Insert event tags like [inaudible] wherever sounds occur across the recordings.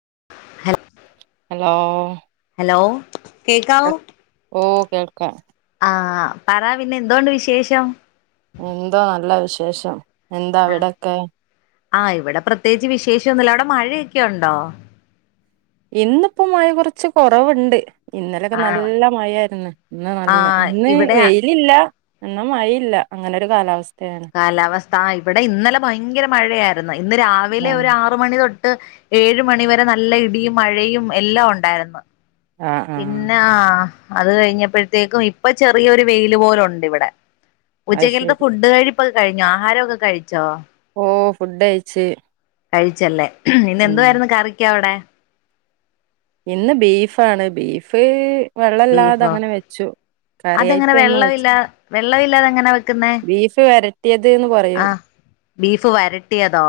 [unintelligible] Hello hello കേക്കാവോ. കേൾക്കാ. ആ പറ പിന്നെ എന്തോണ്ട് വിശേഷം. [unintelligible] എന്താവിടക്കെ. ആ ഇവിടെ പ്രത്യേകിച്ച് വിശേഷന്നുല്ല അവിടെ മഴയൊക്കെ ഉണ്ടോ. ഇന്നിപ്പോ മഴ കുറച്ച് കുറവിണ്ട്. ഇന്നലൊക്കെ ആഹ് നല്ല മഴായിരുന്നു, ഇന്ന് നല്ല ആഹ് ഇന്ന് ഇവിടെ വെയിലില്ല. എന്നാ മഴ ഇല്ല അങ്ങനെ ഒരു [unintelligible] കാലാവസ്ഥ ഇവിടെ ഇന്നലെ ഭയങ്കര മഴയായിരിന്ന് ഇന്ന് രാവിലെ ആഹ് ഒരു ആറ് മണി [unintelligible] ഏഴ് മണിവരെ നല്ല ഇടിയും മഴയും എല്ലാം ഉണ്ടായിര്ന്ന്. ആഹ് ആഹ് പിന്നെ ആ അത് കഴിഞ്ഞപ്പോഴത്തേക്കും ഇപ്പൊ ചെറിയൊരു വെയില് പോലുണ്ട് ഇവിടെ. അത് ഉച്ചക്കൽതെ ശരി ഫുഡ് കഴിപ്പ് കഴിഞ്ഞോ ആഹാരൊക്കെ കഴിച്ചോ. ഓ ഫുഡ് കഴിച്ച്. കഴിച്ചല്ലേ ഇന്ന് ഉം എന്തോവായിരുന്നു കറിക്ക് അവിടെ. ഇന്ന് ബീഫാണ് ബീഫ് വെള്ളല്ലാതെ ബീഫോ അങ്ങനെ വെച്ചു. അതെങ്ങനെ കറിയായിട്ട് ഒന്നും വെച്ച് വെള്ളവില്ലാ വെള്ളവില്ലാതെങ്ങനാ വെക്ക്ന്നെ ബീഫ് വരട്ടിയത് ന്ന് പറയും ആ. ബീഫ് വരട്ടിയതോ.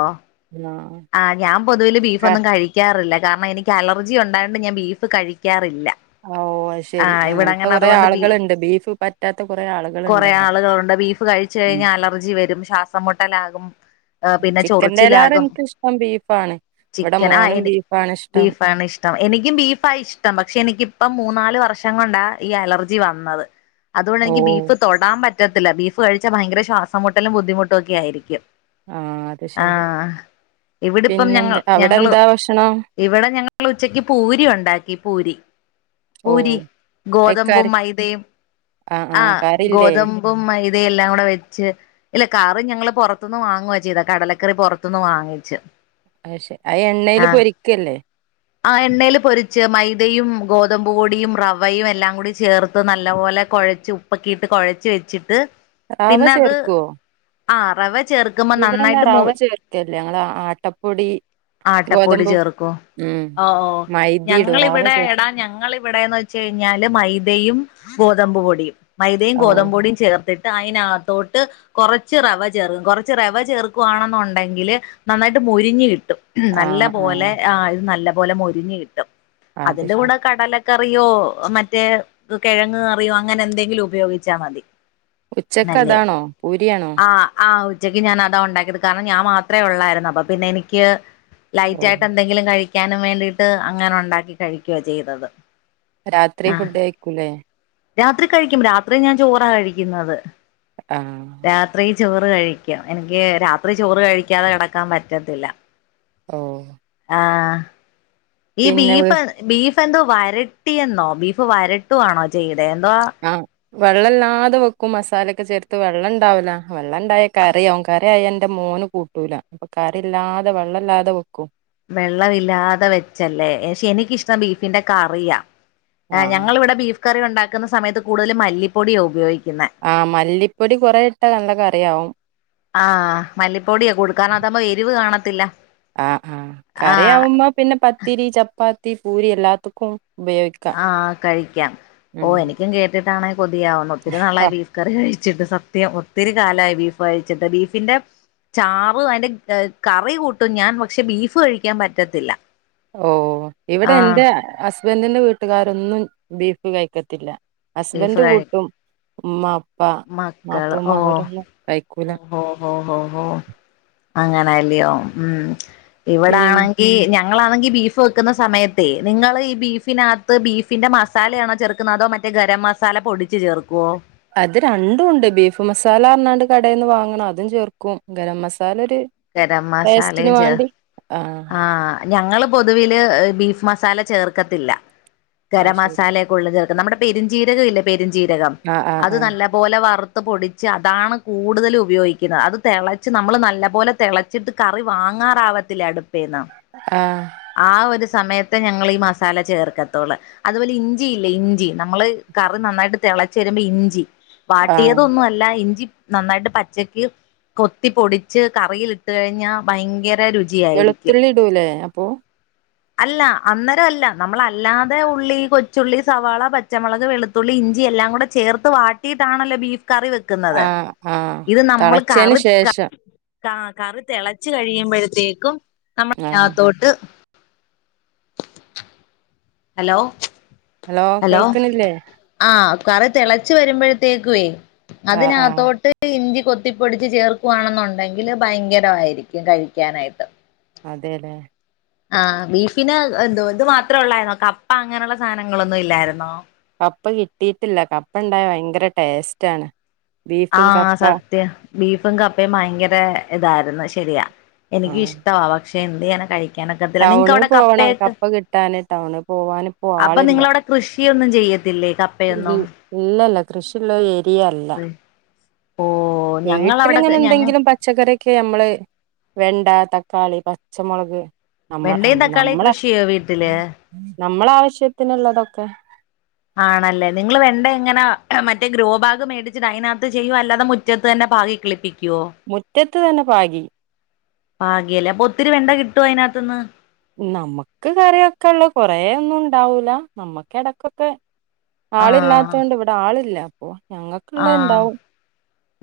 ആഹ് ആ ഞാൻ പൊതുവില് ബീഫൊന്നും കഴിക്കാറില്ല കാരണം എനിക്ക് അലർജി ഉണ്ടായണ്ട് ഞാൻ ബീഫ് [unintelligible] [unintelligible] ഓ ശെരി ആഹ് ഇവിടെ അങ്ങനത്തെ അങ്ങനെ കുറേ അതുകൊണ്ട് ബീ ആള്കളിണ്ട് ബീഫ് പറ്റാത്ത കുറെ ആള്കളിണ്ടല്ലോ. [unintelligible] കഴിച്ച്കഴിഞ്ഞാ അലർജി വരും ശ്വാസമുട്ടലാകും. ചിക്കന്റെ [unintelligible] എനക്ക്ഷ്ട്ടം ബീഫാണ്. ഇവിടെ ചിക്കൻ ആ മോനും എനി ബീഫാണ് ഇഷ്ടം. ബീഫാണ് ഇഷ്ട്ടം എനിക്കും ബീഫാ ഇഷ്ട്ടം പക്ഷെ എനിക്കിപ്പം. മൂന്നാല് വർഷം കൊണ്ടാ ഈ അലർജി വന്നത്. അതുകൊണ്ട് ഓ എനിക്ക് ബീഫ് തൊടാൻ പ പറ്റത്തില്ല, ബീഫ് കഴിച്ചാ ഭയങ്കര ശ്വാസമുട്ടലും ബുദ്ധിമുട്ടുമൊക്കെ ആയിരിക്കും ആഹ് അത് ശെരി. ആഹ് ഇവിടിപ്പം ഞങ്ങൾ ഞങ്ങള്, ഇവിടെ ഞങ്ങള് ഉച്ചക്ക് പൂരി ഒണ്ടാക്കി പൂ പൂരി ഓ പൂരി ഗോതമ്പും അയ്ക്കറി മൈദയും, ആഹ് ഗോതമ്പും മൈ ഇത് എല്ലാം കൂടെ വെച്ച്, ഇല്ല കറി ഞങ്ങള് പൊറത്ത്ന്ന് വാങ്ങുവാ ചെയ്തെ കടലക്കറി പൊറത്ത്ന്ന് വാങ്ങിച്ച്. അത് ശരി. അത് [inaudible] എണ്ണേല് ആഹ്, പൊരിക്കല്ലേ? ആഹ് എണ്ണേല് പൊരിച്ച് മൈദയും ഗോതമ്പ് പൊടിയും റവയും എല്ലാം കൂടി ചേർത്ത് നല്ലപോലെ കൊഴച്ച് ഉപ്പക്കിട്ട് കൊഴച്ച് വെച്ചിട്ട് റവ പിന്നെ അത് ചേർക്കോ ആഹ് റവ ചേർക്കുമ്പോ ഇവിടെന്നാ റവ ചേർക്കേല ഞങ്ങള് ആട്ട ആട്ടപ്പൊടി ചേർക്കോ ഉം ഓ ഓ മൈദയിടും റവ ഞങ്ങളിവിടെ ചേർക്ക എടാ ഞങ്ങളിവിടെന്ന് വെച്ച് കഴിഞ്ഞാല് മൈദയും ഗോതമ്പ് പൊടി, മൈദയും ഓ ഗോതമ്പൊടിയും ചേർത്തി അയിനാത്തോട്ട് കൊറച്ച് റവ ചേർ കൊറച്ച് റവ ചേർക്കുവാണെന്നൊണ്ടെങ്കില് നന്നായിട്ട് എന്നിട്ട് മൊറിഞ്ഞ് കിട്ടും. ഹ്മ്മ് നല്ല പോലെ, ആഹ് ഇത് നല്ല പോലെ മൊരിഞ്ഞ് കിട്ടും. അത് അതിന്റെ ശരി. കൂടെ കടല കറിയോ മറ്റേ കിഴങ് കറിയോ അങ്ങനെ എന്തെങ്കിലും ഉപയോഗിച്ചാ മതി. ഉച്ചക്ക് നല്ലെയാ, അതാണോ പൂരിയാണോ? ആഹ് ആഹ് ഉച്ചക്ക് ഞാൻ അതാ ഉണ്ടാക്കിയത്. കാരണം ഞാൻ മാത്രെ ഒള്ളായിരുന്നു അപ്പം പിന്നെ എനിക്ക് ഓ ലൈറ്റായിട്ട് എന്തെങ്കിലും കഴി ഴിക്കാനും വേണ്ടിട്ട് അങ്ങനെ ഒണ്ടാക്കി കഴിക്കുവാ ചെയ്തത്. രാത്രി ആഹ് ഫുഡ് കയ്ക്കൂലെ? രാത്രി കഴിക്കും, രാത്രി ഞാൻ ചോറാ കഴിക്കുന്നത്. ആ രാത്രി ചോറ് കഴിക്കും എനിക്ക് രാത്രി ചോറ് കഴിക്കാതെ കെടക്കാൻ പറ്റത്തില്ല. ഓഹ് ആഹ ഈ ബീഫ് ബീഫ് എന്തോ വരട്ടിയെന്നോ ബീഫ് വരട്ടുവാണോ ചെയ്തെ എന്തുവാ ആഹ് വെള്ളല്ലാതെ വെക്കും മസാലൊക്കെ ചേർത്ത് വെള്ളം ഇണ്ടാവൂല, വെള്ളം ഇണ്ടായാൽ കറിയാവും കറി ആയ ഇന്റെ മോന് കൂട്ടൂല, അപ്പം കറില്ലാതെ വെള്ളല്ലാതെ വെക്കും. വെള്ളമില്ലാതെ വെച്ചല്ലേ. പക്ഷെ എനിക്കിഷ്ടം ബീഫിന്റെ കറിയാ ആ ആഹ് ഞങ്ങള് ഇവ്ടെ ബീഫ് കറി ഒണ്ടാക്ക്ന്ന സമയത്ത് കൂടുതലും മല്ലിപ്പൊടിയോ ഉപയോഗ ആഹ് മല്ലിപ്പൊടി കുറെ ഇട്ടാ നല്ല കറിയാവും ആഹ് മല്ലിപ്പൊടിയെ കൊടുക്കാനവതബം എരിവ് കാണത്തില്ല. ആഹ് ആഹ് കറിയാവുമ്പ പിന്നെ പത്തിരി ചപ്പാത്തി പൂരി എല്ലാത്ത്ക്കും ആഹ കഴിക്കാം ഉം ഓ എനിക്കും കേട്ടിട്ടാണെ കൊതിയാവുന്നു ഒത്തിരി ഹ, നളായി ബീഫ് കറി കയി കഴിച്ചിട്ട്, സത്യം ഒത്തിരി കാലായി ബീഫഴിച്ചിട്ട് ബീഫിന്റെ ചാറ് അതിന്റെ കറി കൂട്ടും ഞാ പക്ഷെ ബീഫ് കഴിക്കാ പറ്റത്തില്ല. ഓ ഇവിടെ ആഹ് എൻറെ ഹസ്ബന്റി ന്റെ വീട്ടുകാരൊന്നും ബീഫ് കയിക്കത്തില്ല. ബീഫ് ഹസ്ബന്റ് കഴി കൂട്ടും. ഉമ്മ പ്പാ മക്കള് ഓ ന്നാത്തൂമ്മ ഓരൊന്നും കൈക്കൂല. [inaudible] അങ്ങനല്ല്യോ, ഹ്മ്മ് പിന്നെ ഇവടാണങ്കി ഞ ഞങ്ങളാണെങ്കി ബീഫ് വെക്ക്ണ സമയത്തെ നിങ്ങള് ഈ ബീഫിനകത്ത് ബീഫിന്റെ മസാലയാണോ ചേർക്കുന്നെ അതോ മ പിന്നെ ഗരം മസാല പൊടിച്ച് ചേർക്കോ? അത് രണ്ടുംണ്ട്, ബീഫ് മസാലാന്നറഞ്ഞാണ്ട് കടെന്ന് വാങ്ങ്ണ അതും ചേർക്കും ഗരം മസാല ഗരം ടേസ്റ്റ്‌ന് മസാലയും ചേർ വാണ്ടി ആഹ്, ഞങ്ങള് പൊതുവില് ബീഫ് മസാല ചേർക്കത്തില്ല. അത് ഗരം ശരി മസാലെക്കെ ഒള്ളത് ചേർക്കും. നമ്മുടെ പെരുംജീരകമില്ലേ പെരുംജീരകം ആഹ് ആഹ് അത് ആഹ് നല്ല പോലെ വർ ത്പൊടിച്ച് അതാണ് കൂടുതൽ ഉപയോഗിക്കുകഅത് തിളച്ച് നമ്മൾ നല്ല പോലെ തിളച്ചിട്ട് കറി വാങ്ങി ങ്ങാറാവത്തില അടുപ്പേന്ന് ആഹ് ആ ഒരു സമയത്ത് ഞങ്ങൾ ഈ മസാല ചേർക്കത്തുള്ളൂ അതുപോലെ ഇഞ്ചി ഇല്ലേ ഇഞ്ചി നമ്മള് കറി നന്നായിട്ട് തിളച്ചരു ഇഞ്ചി ആഹ് വാട്ടിയതൊന്നും അല്ല ഇഞ്ചി നന്നായിട്ട് പച്ചക്ക് കൊത്തി പൊടിച്ച് കറീൽ ഇട്ട കഴിഞ്ഞാ ഭയങ്കര ല്ലരുചിയായിരിക്കും തുള്ളിടുല്ലേ അപ്പൊ അല്ല അന്നേരം അല്ല നമ്മള അല്ലാതെ ഉള്ളി കൊച്ചുള്ളി സവാള പച്ചമുളക് വെളുത്തുള്ളി ഇ ഇഞ്ചി എല്ലാം കൂടെ ചേർത്ത് വാട്ടിയിട്ടാതാണല്ലോ ബീഫ് കറി വെക്കുന്നത് ആഹ് ആഹ് ഇത് നമ്മൾ തളച്ചേന് കറി ക ശേഷം കാ കറി തിളച്ചു കഴിയുമ്പോഴത്തേക്കും നമ്മൾ ആഹ് അതിനകത്തോട്ട് ഹലോ ഹലോ കേൾക്ക്ണില്ലേ ആഹ് കറി തിളച്ചു വരുമ്പോഴത്തേക്കുവേ ആഹ് ആഹ് അതിനകത്തോട്ട് ഇഞ്ചി ഇ കൊത്തിപ്പൊടിച്ച് ചേർക്കുവാണെന്നുണ്ടെങ്കില് ഭയങ്കരമായിരിക്കും കഴിക്കാനായിട്ട് അതെ ല്ലേ ആ ബീഫിന് എന്തോ ഇതു മാത്രേ ഉള്ളായിരുന്നോ കപ്പ അങ്ങനുള്ള സാധനങ്ങളൊന്നും ഇല്ലായിരുന്നോ കപ്പ കിട്ടിയിട്ടില്ല കപ്പ ഇണ്ടായ ഭയങ്കര ടേസ്റ്റ് ആണ് ആ ബീഫും കപ്പ സത്യം ബീഫും കപ്പയും ഭയങ്കര ഇതായിരുന്നു ശരിയാ എനക്ക് ആഹ് ഇഷ്ടമാ പക്ഷെ എന്ത്യ്യാനാ കഴിക്ക [unintelligible] കിക്കാനൊക്കത്തില്ല നിങ്ങക്ക് ടൗണിൽ അവിടെ പോവണം കപ്പയൊക്കെ കപ്പ കിട്ടാന് ടൗണിൽ പോവാനിപ്പോ അപ്പൊ നിങ്ങളവിടെ കൃഷി കിയ ഒന്നും ചെയ്യത്തില്ലേ ഇ കപ്പയൊന്നും ഇല്ലല്ല കൃഷിയുള്ള ഏരിയ അല്ല ഓഹ് ഞങ്ങളവിടെ വീട്ടിലിങ്ങനെ ഞങ്ങ എന്തെങ്കിലും പച്ചക്കറിയൊക്കെ നമ്മള് വെണ്ട ത തക്കാളി പച്ചമുളക് നമ്മ വെണ്ടയും തക്കാളിയും നമ്മളെ കൃഷി ചെയ്യോ വീട്ടില് നമ്മള ആവശ്യത്തിനുള്ളതൊക്കെ ആണല്ലേ നിങ്ങൾ വെണ്ട എങ്ങനെ മറ്റേ ഗ്രോബാഗ് മേടിച്ചിട്ട് അതിനകത്ത് ചെയ്യും അല്ലാതെ മുറ്റത്ത് തന്നെ പാകി കളിപ്പിക്കുവോ മുറ്റത്ത് തന്നെ പാകി പാഗ്യല്ലേ ഒത്തിരി വെണ്ട കിട്ട ട്ടു അതിനകത്തുന്ന് നമ്മുക്ക് കറി വെക്കാനുള്ളത് കൊറേ ഒന്നും ഉണ്ടാവൂല നമ്മക്ക് ഇടക്കൊക്കെ ആഹ് ആളില്ലാത്തോണ്ട് ഇവിടെ ആളില്ല അപ്പൊ ഞങ്ങൾക്ക്ള്ളത്ഇണ്ടാവും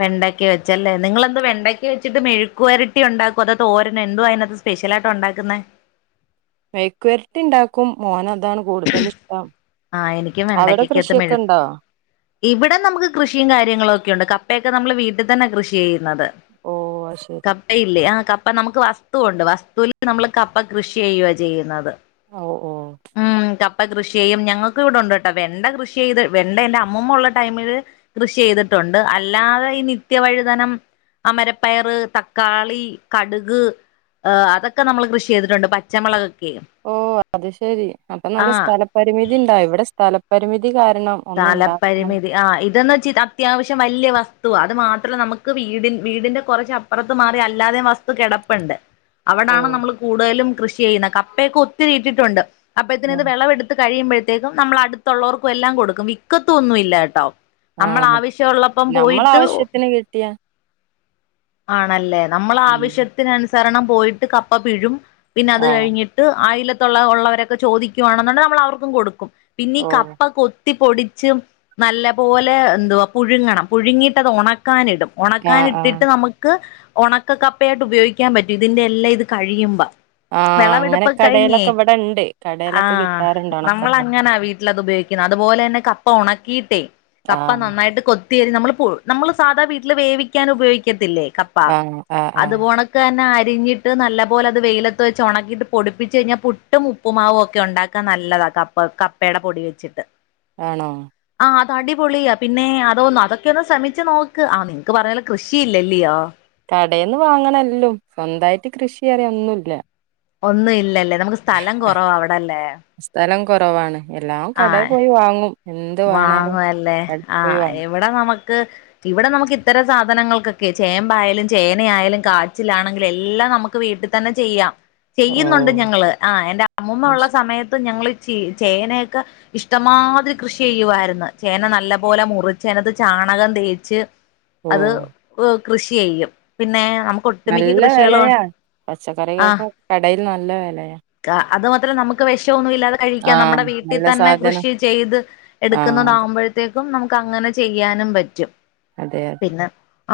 വെണ്ടക്കെ വെച്ചല്ലേ നിങ്ങളെന്താ വെണ്ടക്ക വെച്ചിട്ട് മെഴുക്കുവരട്ടി ഉണ്ടാക്കോ അതോ തോരനോ എന്താ അതിനകത്ത് സ്പെഷ്യലായിട്ട് ഉണ്ടാക്കുന്നെ മെഴുക്കുരട്ടി ഉണ്ടാക്കും മോന ഇതാണ് കൂടുതൽ ഇഷ്ടം ആഹ് എനിക്കും അവിടെ വെണ്ടയ്ക്കക്കകത്ത് മെഴുക്ക് കൃഷിയൊക്കെണ്ടോ ഇവിടെ നമുക്ക് കൃഷിയും കാര്യങ്ങളും ഒക്കെ ഉണ്ട് ക കപ്പയൊക്കെ നമ്മള് വീട്ടിൽ തന്നെ കൃഷി ചെയ്യുന്നത് ഓ ശരി കപ്പയില്ലേ ആ ക അപ്പൊ നമുക്ക് വസ്തുവുണ്ട് വസ്തുവിൽ നമ്മൾ കപ്പ കൃഷി ചെയ്യുവ ചെയ്യുന്നത് ഒ ഓ ഉം കപ്പ കൃഷി ചെയ്യും ഞങ്ങൾക്ക് ഇവിടെണ്ട് ട്ടോ വെണ്ട കൃഷി ചെയ്ത് വെണ്ട എൻ്റെ അമ്മൂമ്മ ഉള്ള ടൈമില് കൃഷി ചെയ്ത്ട്ടുണ്ട് അല്ലാതെ ഈ നിത്യവഴുതനം അമരപ്പയറ് തക്കാളി കട്ക് ആ അതൊക്ക നമ്മൾ കൃഷി ചെയ്തിട്ടുണ്ട് പച്ചമളക് ഓ അത് ശെരി അപ്പൊ നല്ല ആഹ് സ്ഥലപരിമിതി ഇണ്ടായോ ഇവിടെ സ്ഥലപരിമിതി കാരണം ഒന്നും ഉണ്ടാക്കാൻ തലപരിമിതി ആ ഇതൊന്ന് ച്ചത് അത്യാവിശ്യം വലൃയ വസ്തുവ അത് മാത്രം നമുക്ക് വീടി വീടിന്റെ കുറച്ച് അപ്പുറത്ത് മാറി അല്ലാതെ വസ് തു കിടപ്പുണ്ട് ഓ അവിടാണ് നമ്മൾ കൂടുതലും കൃഷി ചെയ്യുന്നത് കപ്പയൊക്കെ ഒത്തിരിട്ടിട്ടുണ്ട് അപ്പോത്തിന് ഇത് വിളവെടുത്ത് കഴിയുമ്പോഴത്തേക്കും നമ്മൾ അടുത്തുള്ളവർക്കും എല്ലാം കൊടുക്കും വിക്കത്തൊന്നും ഇല്ലാ ട്ടോ ആ നമ്മള ആവശ്യംള്ളപ്പം നമ്മള പോയിട്ട് ആവശ്യത്തിന് കിട്ടിയാ ആണല്ലേ നമ്മൾ ഉം ആവശ്യത്തിന് അനുസരണം പോയിട്ട് കപ്പ പിഴും പിന്നെ അത് ആ കഴിഞ്ഞിട്ട് അയിലത്തൊള്ള ഒള്ളവരൊക്കെ ചോദിക്കുവാണന്നൊണ്ടെങ്കി നമ്മള് അവർക്കും കൊടുക്കും പിന്നീ ഓ കപ്പ കൊ ത്തി പൊടിച്ചും നല്ല പോലെ എന്തുവാ പുഴുങ്ങണം പുഴുങ്ങിട്ടത് ഒണക്കാനിടും ആ ഒണക്കാൻ ആ ഇട്ടിട്ട് നമുക്ക് ഒണക്കക്കപ്പയായിട്ട് ഉപയോഗിക്കാൻ പറ്റും ഇതിന്റെ എല്ലാം ഇത് കഴിയിമ്പം ആ അങ്ങനെ വെളവെടുപ്പ് കയിഞ്ഞേ കടയിലൊക്കെ ഇവിടെ ഇണ്ട് ആ കടയിലൊക്കെ കിട്ടാറുണ്ട് നമ്മള് ഉണക്കക്കപ്പ അങ്ങനാ വീട്ടിലത് ഉപയോ യ്ക്കുന്ന അതുപോലെന്നെ കപ്പ ഒണക്കിട്ടേ ആ കപ്പ നന്നായിട്ട് കൊ [unintelligible] നമ്മള് പു നമ്മള് സാധാ വീട്ടില് വേവിക്കാൻ ഉപയോഗിക്കത്തില്ലേ കപ്പ ആ ആ ആ അത് പോണക്കന്നെ അ അരിഞ്ഞിട്ട് നല്ലപോലെ അത് വെയിലത്ത് വെച്ച് ഒണക്കിയിട്ട് പൊടിപ്പിച്ച് കയിഞ്ഞാ പുട്ടും ഉപ്പുമാവും ഒക്കെ ഒണ്ടാക്കാൻ നല്ലതാ കപ്പ കപ്പെടെ പൊടി വെച്ചിട്ട് ആണോ? അത് അടിപൊളിയാ. പിന്നേ അതോന്ന്, അതൊക്കെ ഒന്ന് ശ്രമിച്ചു നോക്ക്. ആ നിങ്ങക്ക് പറഞ്ഞത് പോലെ കൃഷിയില്ലല്ലിയോ കടേന്ന് വാങ്ങണല്ലല്ലോ സ്വന്തവായിട്ട് കൃഷി അറിയ ഒന്നുല്ല ഒന്നും ഇല്ലല്ലേ, നമ്മുക്ക് സ്ഥലം കൊറവാ, അവിടല്ലേ? കൊറവാണ് എല്ലാം കടെ ആഹ് പോയി വാങ്ങും എന്ത് വേണേലും വാങ്ങുവല്ലേ കടേ ആ പോയി വാങ്ങും ഇവടെ നമു [unintelligible] ഇവടെ നമുക്ക് ഇത്തരം സാധനങ്ങൾക്കൊക്കെ ചേമ്പായാലും ചേനയായാലും കാച്ചിലാണെങ്കില് എല്ലാം നമ്മക്ക് വീട്ടിൽ തന്നെ ചെയ്യാം. ഓ ചെയ്യുന്നുണ്ട് ഞങ്ങള്. ആ എന്റെ അമ്മൂമ്മ അത് ഒള്ള ശ- സമയത്ത് ഞങ്ങള് [unintelligible] ചേനെക്കെ ഇഷ്ടമാതിരി കൃഷി ചെയ്യുവാര്ന്ന് ചേന നല്ല പോലെ മുറിച്ച് അയിനാത്ത് ചാണകം തേച്ച് അത് ഓ കൃഷി ചെയ്യും പിന്നെ നമുക്ക് ഒട്ടുമിക്ക നല്ല കൃഷികളും വെലയാ ആ പച്ചക്കറിക്കൊക്കെ കടയില് നല്ല വെലയാ അത് മാത്രല്ല നമുക്ക് വെഷൊന്നു ഇല്ലാതെ കഴിക്കാം ആഹ്. നമ്മടെ നല്ല വീട്ടിതന്നെ സാധനം കൃഷി ചെയ്ത് ആഹ് അതെ എടുക്കുന്നതാമ്പഴത്തേക്കും നമുക്ക് അങ്ങനെ ചെയ്യാനും പറ്റും അതെ അത്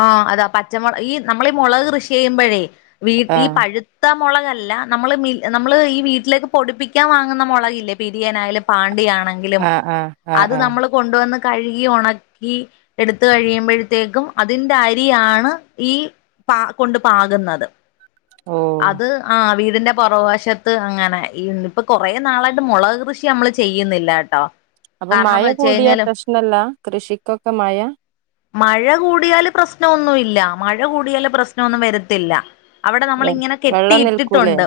ആ അതാ പച്ചമൊള ഈ നമ്മള് മൊളക് കൃഷി ചെയ്യുമ്പഴേ വീട്ടീ ആഹ്. പഴുത്ത മൊളകല്ല നമ്മള് മീ നമ്മള് ഈ വീട്ടിലേക്ക് പൊടിപ്പിക്കാൻ വാങ്ങുന്ന മൊളകില്ലേ പെരിയനായാലും പാണ്ടിയാ ആ ആ അത് നമ്മള് കൊണ്ട് വന്ന് കഴുകി ഒണക്കി എടുത്ത് കഴിയുമ്പഴത്തേക്കും അതിന്റെ അരിയാണ് ഈ പാ കൊണ്ട് പാക്ന്നത് ഓഹ് അത് ആ വീ ഇതിന്റെ പൊറവശത്ത് അങ്ങനെ ഈന് ഇപ്പൊ കൊറേ നാളായിട്ട് മൊളക് കൃഷി നമ്മള് ചെയ്യുന്നില്ലട്ടോ അപ്പം മയ കൂടിയാ പ്രശ്നല്ല കൃഷിക്കൊക്കെ മയ മഴ കൂടിയാല് പ്രശ്നവൊന്നും ഇല്ല മഴ കൂടിയാല് പ്രശ്നവൊന്നും വെരിത്തില്ല അവടെ വെ നമ്മളിങ്ങനെ വെള്ളം നിൽക്കൂലേ കെട്ടിയിട്ടിട്ടൊണ്ട്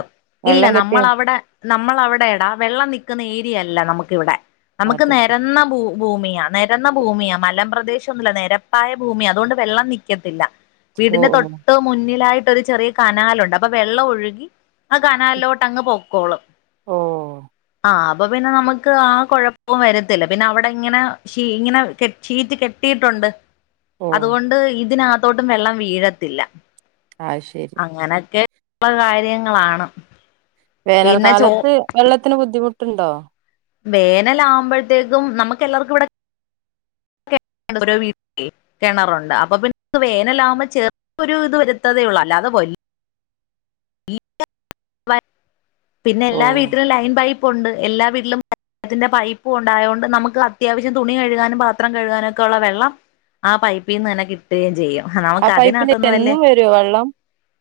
ഇല്ല വെള്ളം കെട്ടി നമ്മള് നി അവടെ നമ്മളവടെടാ വെള്ളം നിക്കുന്ന ഏ തിയല്ല നമ്ക്ക് ഇവടെ നമ്ക്ക് അത് നെരന്ന ഭൂ ഭൂമിയാനെരന്ന ഭൂമിയാ മലമ്പ്രേദേശൊന്നുല്ല നെരപ്പായ ഭൂമിയാ അതൊണ്ട് വെള്ളം നിക്കത്തില്ല വീടിന്റെ ഓഹ് ഓഹ്. തൊട്ട് മുന്നിലായി ട്ട് ഒരു ചെറിയ കനാലൊണ്ട് അപ്പം വെള്ളം ഒഴുകി ആ കനാലോട്ട് അങ്ങ് പൊക്കോളും ഓ ആ അപ്പം പിന്നെ നമ്ക്ക് ആ കൊഴ [unintelligible] വരത്തില്ല. പിന്നെ അവിടെ ഇങ്ങനെ ഷീ, ഇങ്ങനെ ഷീറ്റ് കെട്ടിയിട്ടുണ്ട് ഓഹ് അതുകൊണ്ട് ഇതിനകത്തോട്ടും വെള്ളം വീഴത്തില്ല. അത് ശരി. അങ്ങനൊക്കെ [unintelligible] ള്ള കാര്യങ്ങളാണ്. പിന്നെ ചോ വേനൽക്കാലത്ത് വെള്ളത്തിന് ബുദ്ധിമുട്ടുണ്ടോ? വേനലാമ്പഴത്തേക്കും നമ്മക്ക് എല്ലാർക്കും ഇവടെ ഓരോ വീട്ടിലും കെണറൊണ്ട് അപ്പൊ പിന്നെ വേനലാമ്പം ചെറി ഒരു ഇത് വരുത്തതേ ഒള്ള് അല്ലാ അത് [unintelligible] [unintelligible] [unintelligible] [unintelligible] പിന്നെ എല്ലാ ഓഹ് വീട്ടിലും ലൈൻ പൈപ്പുണ്ട്. എല്ലാ വീട്ടിലും വള്ളത്തിന്റെ പൈപ്പുംണ്ടായത് കൊണ്ട് നമുക്ക് അത്യാവശ്യം തുണി കഴുകാനും പാത്രം കഴുകാനും ഒക്കെ ഉള്ള വെള്ളം ആ പൈപ്പിൽ നിന്ന് തന്നെ കിട്ടുകയും ചെയ്യും ആ നമുക്ക് പൈപ്പില് അതിനകത്തൊന്നും അല്ലേ എന്നും വരോ വെള്ളം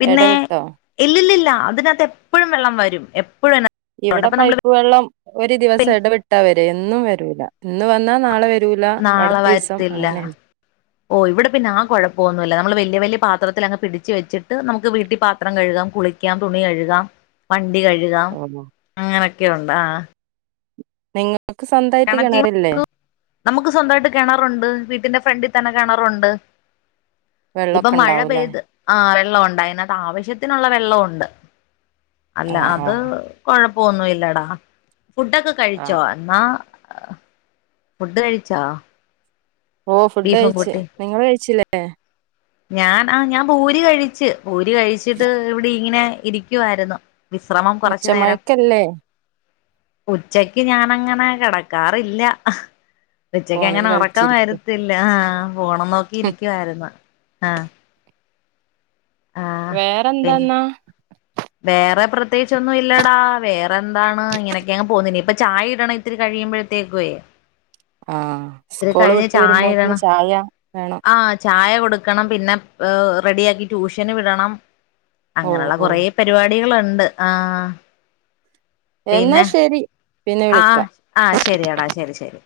പിന്നെ എടവിട്ടോ? ഇല്ലില്ല അതിനകത്ത് എപ്പോഴും വെള്ളം വരും എപ്പോഴും അതിനകത്തുണ്ട് ഇവിടെ അപ്പൊ നമ്മള് പൈപ്പ് വെള്ളം ഒരു ദിവസം ഇടവിട്ടാ വര് എന്നും വരൂല ഇന്ന് വന്നാ നാളെ വരൂല നാളെ പടുത്ത ദിവസം വരത്തില്ല അങ്ങനെയ ഓ ഇവിടെ പിന്നെ ആ കുഴപ്പമൊന്നുമ നമ്മള് വെ വലിയ വലിയ പാത്രത്തിൽ അങ്ങ് പിടിച്ച് വെച്ചിട്ട് നമുക്ക് വീട്ടിൽ പാത്രം കഴുകാം കുളിക്കാം തുണി കഴുകാംണ്ട വണ്ട കഴുകാം ഓഹ് അങ്ങനൊക്കെ ഉണ്ടാ നിങ്ങ കിണറ്റ നമുക്ക് സ്വന്തമായിട്ട് കിണറുണ്ട് വീട്ടിന്റെ ഫ്രണ്ട് തന്നെ കിണറുണ്ട് ഇപ്പൊ വെള്ളമൊക്കെ മഴ ഉണ്ടാവൂലേ പെയ്ത് ആ അതിനത്ത് ആവശ്യത്തിനുള്ള വെള്ള ഉണ്ട് അല്ല ആഹ് അത്ഴ ആഹ് പോന്നല്ലടാ ഫുഡൊക്കെ കഴിച്ചോ ആഹ് എന്നാ ഫുഡ് കഴിച്ചാ ഓ ഫുഡ് കഴച്ച് നിങ്ങള് കഴിച്ചില്ലേ ഞാൻ ആ ഞാൻ പൂരി കഴിച്ചു പൂരി കഴിച്ചിട്ട് ഇവിടെ ഇങ്ങനെ ഇരിക്കുവായിരുന്നു വിശ്രമം കുറച്ച നേരം ഉച്ചമയക്കല്ലേ ഉച്ചക്ക് ഞാനങ്ങനെ കിടക്കാറില്ല ഉച്ചക്ക് ഫോണിൽ അങ്ങനെ ഉറക്കൻ കളിച്ചിരിക്ക വരത്തില്ല ആ ഫോൺ നോക്കിയിരിക്കുകയായിരുന്നു ആ ആ പിന്നെ വേറെന്താന്നാ വേറെ പ്ര പ്രത്യേകിച്ചൊന്നും ഇല്ലടാ വേറെ എന്താണ് ഇങ്ങനൊക്കെയ അങ്ങ് പോകുന്നത് ഇനി ഇപ്പൊ ചായ ഇടണം ഇത്തിരി കഴിയുമ്പോഴത്തേക്കേ ആഹ് ഇത്ര സ്കൂള് കഴിഞ്ഞ് വിട്ട് ചായ വരുമ്പോത്തിന് ഇടണം ചായ വേണം ആ ചായ കൊടുക്ക പിന്നെ റെഡിയാക്കി ട്യൂഷൻ വിടണം ഓഹ് അങ്ങനുള്ള കുറ ഓഹ് പരിപാടികൾ ഉണ്ട് ഉണ്ട് ആ എന്നാ ശരി പിന്നെ ആ വിളിക്കാം ആ ശരിയടാ ശരി ശരി